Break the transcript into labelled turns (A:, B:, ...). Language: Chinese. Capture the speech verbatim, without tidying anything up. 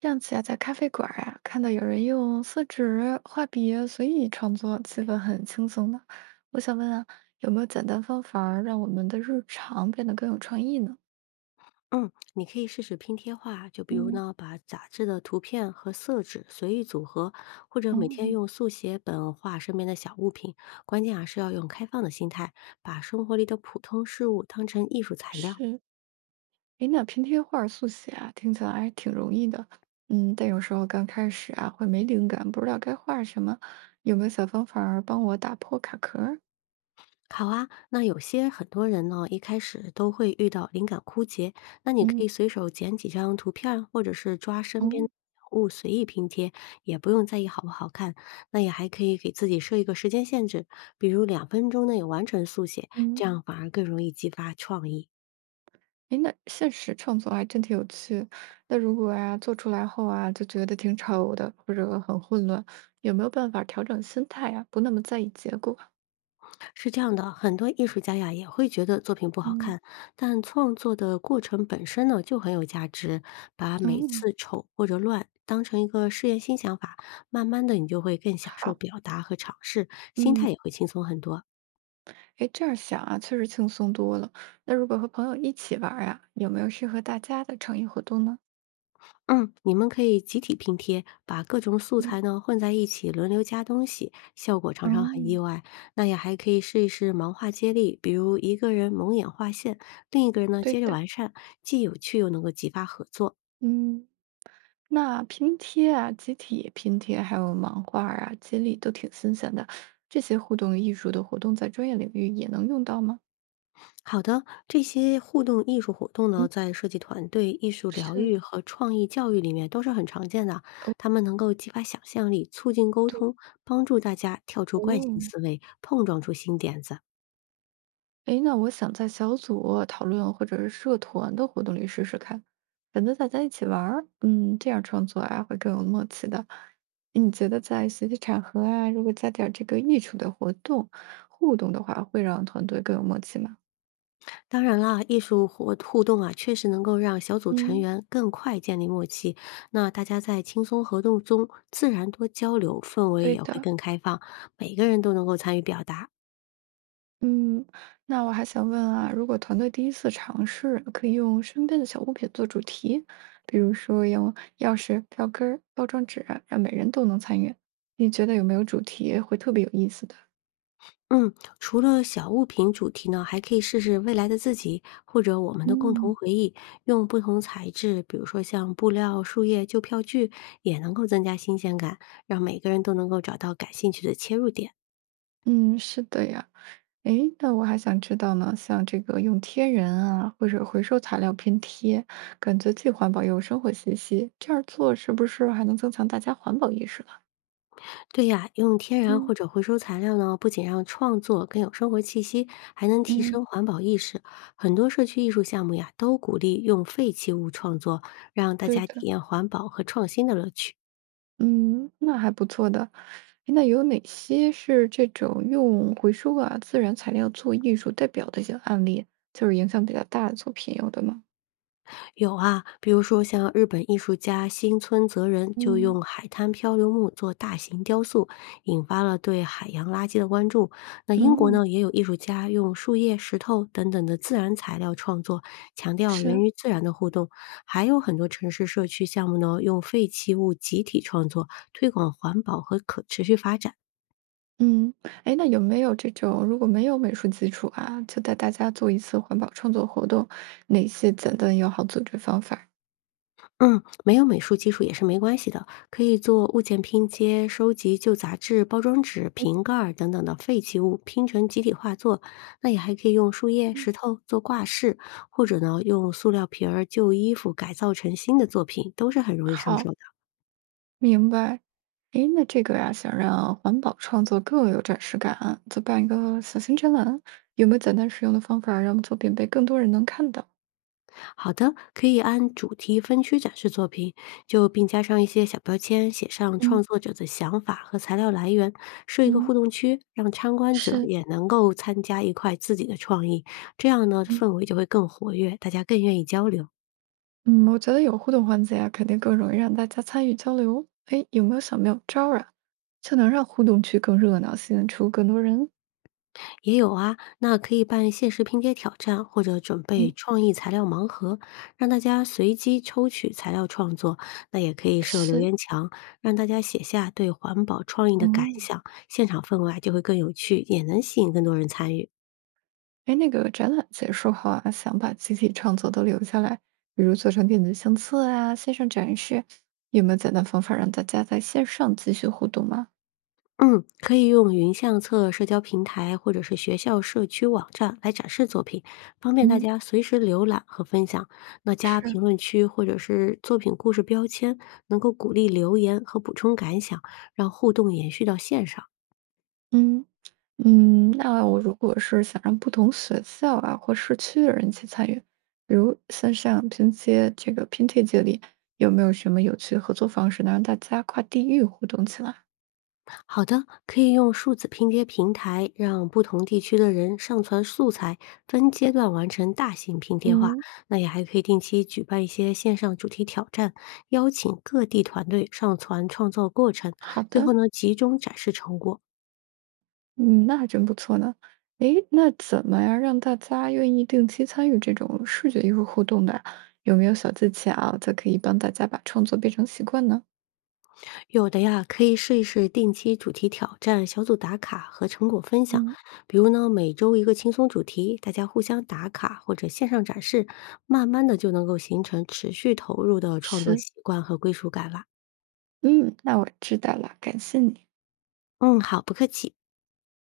A: 上次啊，在咖啡馆儿啊，看到有人用色纸、画笔随意创作，气氛很轻松的。我想问啊，有没有简单方法儿让我们的日常变得更有创意呢？
B: 嗯，你可以试试拼贴画，就比如
A: 嗯，
B: 呢，把杂志的图片和色纸随意组合，或者每天
A: 哦，
B: 用速写本画身边的小物品。关键啊是要用开放的心态，把生活里的普通事物当成艺术材料。
A: 是，诶，那拼贴画儿速写啊，听起来还挺容易的。嗯，但有时候刚开始啊，会没灵感，不知道该画什么。有没有小方法儿帮我打破卡壳儿？
B: 好啊，那有些很多人呢，一开始都会遇到灵感枯竭，那你可
A: 嗯，
B: 以随手捡几张图片儿或者是抓身边的
A: 哦。
B: 物随意拼贴，也不用在意好不好看。那也还可以给自己设一个时间限制，比如两分钟内完成速写，这
A: 嗯。
B: 样反而更容易激发创意。
A: 诶，那现实创作还真挺有趣。那如果啊，做出来后啊，就觉得挺丑的，或者很混乱，有没有办法调整心态啊，不那么在意结果？
B: 是这样的，很多艺术家呀也会觉得作品不好
A: 嗯，
B: 看，但创作的过程本身呢就很有价值。把每
A: 哦，
B: 次丑或者乱当成一个试验新想法，慢慢的你就会更享受
A: 好，
B: 表达和尝试，心
A: 嗯，
B: 态也会轻松很多。
A: 诶，这样想啊，确实轻松多了。那如果和朋友一起玩儿啊，有没有适合大家的创意活动呢？
B: 嗯，你们可以集体拼贴，把各种素材
A: 嗯，
B: 呢混在一起，轮流加东西，效果常
A: 哦，
B: 常很意外。那也还可以试一试盲画接力，比如一个人蒙眼画线，另一个人呢
A: 对
B: 接着
A: 的，
B: 完善，既有趣又能够激发合作。
A: 嗯，那拼贴啊、集体拼贴，还有盲画儿啊、接力都挺新鲜的。这些互动艺术的活动在专业领域也能用到吗？
B: 好的，这些互动艺术活动呢，
A: 嗯，
B: 在设计团队、艺术疗
A: 是，
B: 愈和创意教育里面都是很常见的。
A: 哦，
B: 他们能够激发想象力，促进沟
A: 对，
B: 通，帮助大家跳出惯性
A: 哦。
B: 思维，碰撞出新点子。
A: 哎，那我想在小组讨论或者是社团的活动里试试看，反正大家一起玩儿，嗯，这样创作啊会更有默契的。你觉得在学习场合啊，如果加点儿这个艺术的活动互动的话，会让团队更有默契吗？
B: 当然啦，艺术活互动啊，确实能够让小组成
A: 嗯，
B: 员更快建立默契。那大家在轻松活动中自然多交流，氛围
A: 对
B: 也会
A: 的，
B: 更开放，每个人都能够参与表达。
A: 嗯，那我还想问啊，如果团队第一次尝试，可以用身边的小物品做主题，比如说用钥匙、票根儿、包装纸，让每人都能参与。你觉得有没有主题会特别有意思的？
B: 嗯，除了小物品主题呢，还可以试试未来的自己，或者我们的共同
A: 嗯，
B: 回忆，用不同材质，比如说像布料、树叶、旧票据，也能够增加新鲜感，让每个人都能够找到感兴趣的切入点。
A: 嗯，是的呀。诶，那我还想知道呢，像这个用贴人啊，或者回收材料拼贴，感觉既环保又有生活气息，这样做是不是还能增强大家环保意识呢？
B: 对呀，用天然
A: 嗯，
B: 或者回收材料呢，不仅让创作更有生活气息，还能提
A: 嗯，
B: 升环保意识。很多社区艺术项目呀，都鼓励用废弃物创作，让大
A: 对
B: 家
A: 的。
B: 体验环保和创新的乐趣。
A: 嗯，那还不错的。诶那有哪些是这种用回收啊、自然材料做艺术代表的一些案例，就是影响比较大的作品有的吗？
B: 有啊，比如说像日本艺术家新村泽人就
A: 嗯，
B: 用海滩漂流木做大型雕塑，引发了对海洋垃圾的关注。那英国
A: 嗯，
B: 呢，也有艺术家用树叶、石头等等的自然材料创作，强调人
A: 是，
B: 与自然的互动。还有很多城市社区项目呢，用废弃物集体创作，推广环保和可持续发展。
A: 嗯，哎，那有没有这种如果没有美术基础啊，就带大家做一次环保创作活动，哪些简单又好组织方法儿
B: 嗯，没有美术基础也是没关系的，可以做物件拼接，收集旧杂志、包装纸、瓶盖儿等等的废弃物，拼成集体画作。那也还可以用树叶、石头做挂饰，或者呢，用塑料瓶儿、旧衣服改造成新的作品，都是很容易上手
A: 好，
B: 的。
A: 明白。诶，那这个呀，想让环保创作更有展示感，就办一个小型展览，有没有简单实用的方法让作品被更多人能看到？
B: 好的，可以按主题分区展示作品，就并加上一些小标签，写上创
A: 嗯
B: 作者的想法和材料来源，设一个互
A: 嗯，
B: 动区，让参观者
A: 是，
B: 也能够参加一块自己的创意，这样呢，
A: 嗯
B: 氛围就会更活跃，大家更愿意交流。
A: 嗯，我觉得有互动环节啊，肯定更容易让大家参与交流。诶，有没有小妙招儿啊，就能让互动区更热闹，吸引出更多人？
B: 也有啊，那可以办限时拼贴挑战，或者准备
A: 嗯
B: 创意材料盲盒，让大家随机抽取材料创作。那也可以设留
A: 是。
B: 言墙，让大家写下对环保创意的感
A: 哦。
B: 想，现场氛围啊就会更有趣，也能吸引更多人参与。
A: 哎，那个展览结束后啊，想把集体创作都留下来，比如做成电子相册啊、线上展示，有没有简单方法让大家在线上继续互动吗？
B: 嗯，可以用云相册、社交平台或者是学校社区网站来展示作品，方便大
A: 嗯，
B: 家随时浏览和分享。那加
A: 是，
B: 评论区或者是作品故事标签，能够鼓励留言和补充感想，让互动延续到线上。
A: 嗯嗯，那我如果是想让不同学校啊或社区的人一起参与，比如线上拼接这个拼贴接力，有没有什么有趣的合作方式能让大家跨地域互动起来？
B: 好的，可以用数字拼接平台，让不同地区的人上传素材，分阶段完成大型拼贴画。
A: 嗯，
B: 那也还可以定期举办一些线上主题挑战，邀请各地团队上传创作过程，
A: 好
B: 最后
A: 的。
B: 呢集中展示成果。
A: 嗯，那还真不错呢。诶，那怎么样让大家愿意定期参与这种视觉艺术互动的？有没有小技巧，则可以帮大家把创作变成习惯呢？
B: 有的呀，可以试一试定期主题挑战、小组打卡和成果分享，
A: 嗯，
B: 比如呢每周一个轻松主题，大家互相打卡或者线上展示，慢慢的就能够形成持续投入的创作
A: 是。
B: 习惯和归属感了。
A: 嗯，那我知道了，感谢你。
B: 嗯，好，不客气。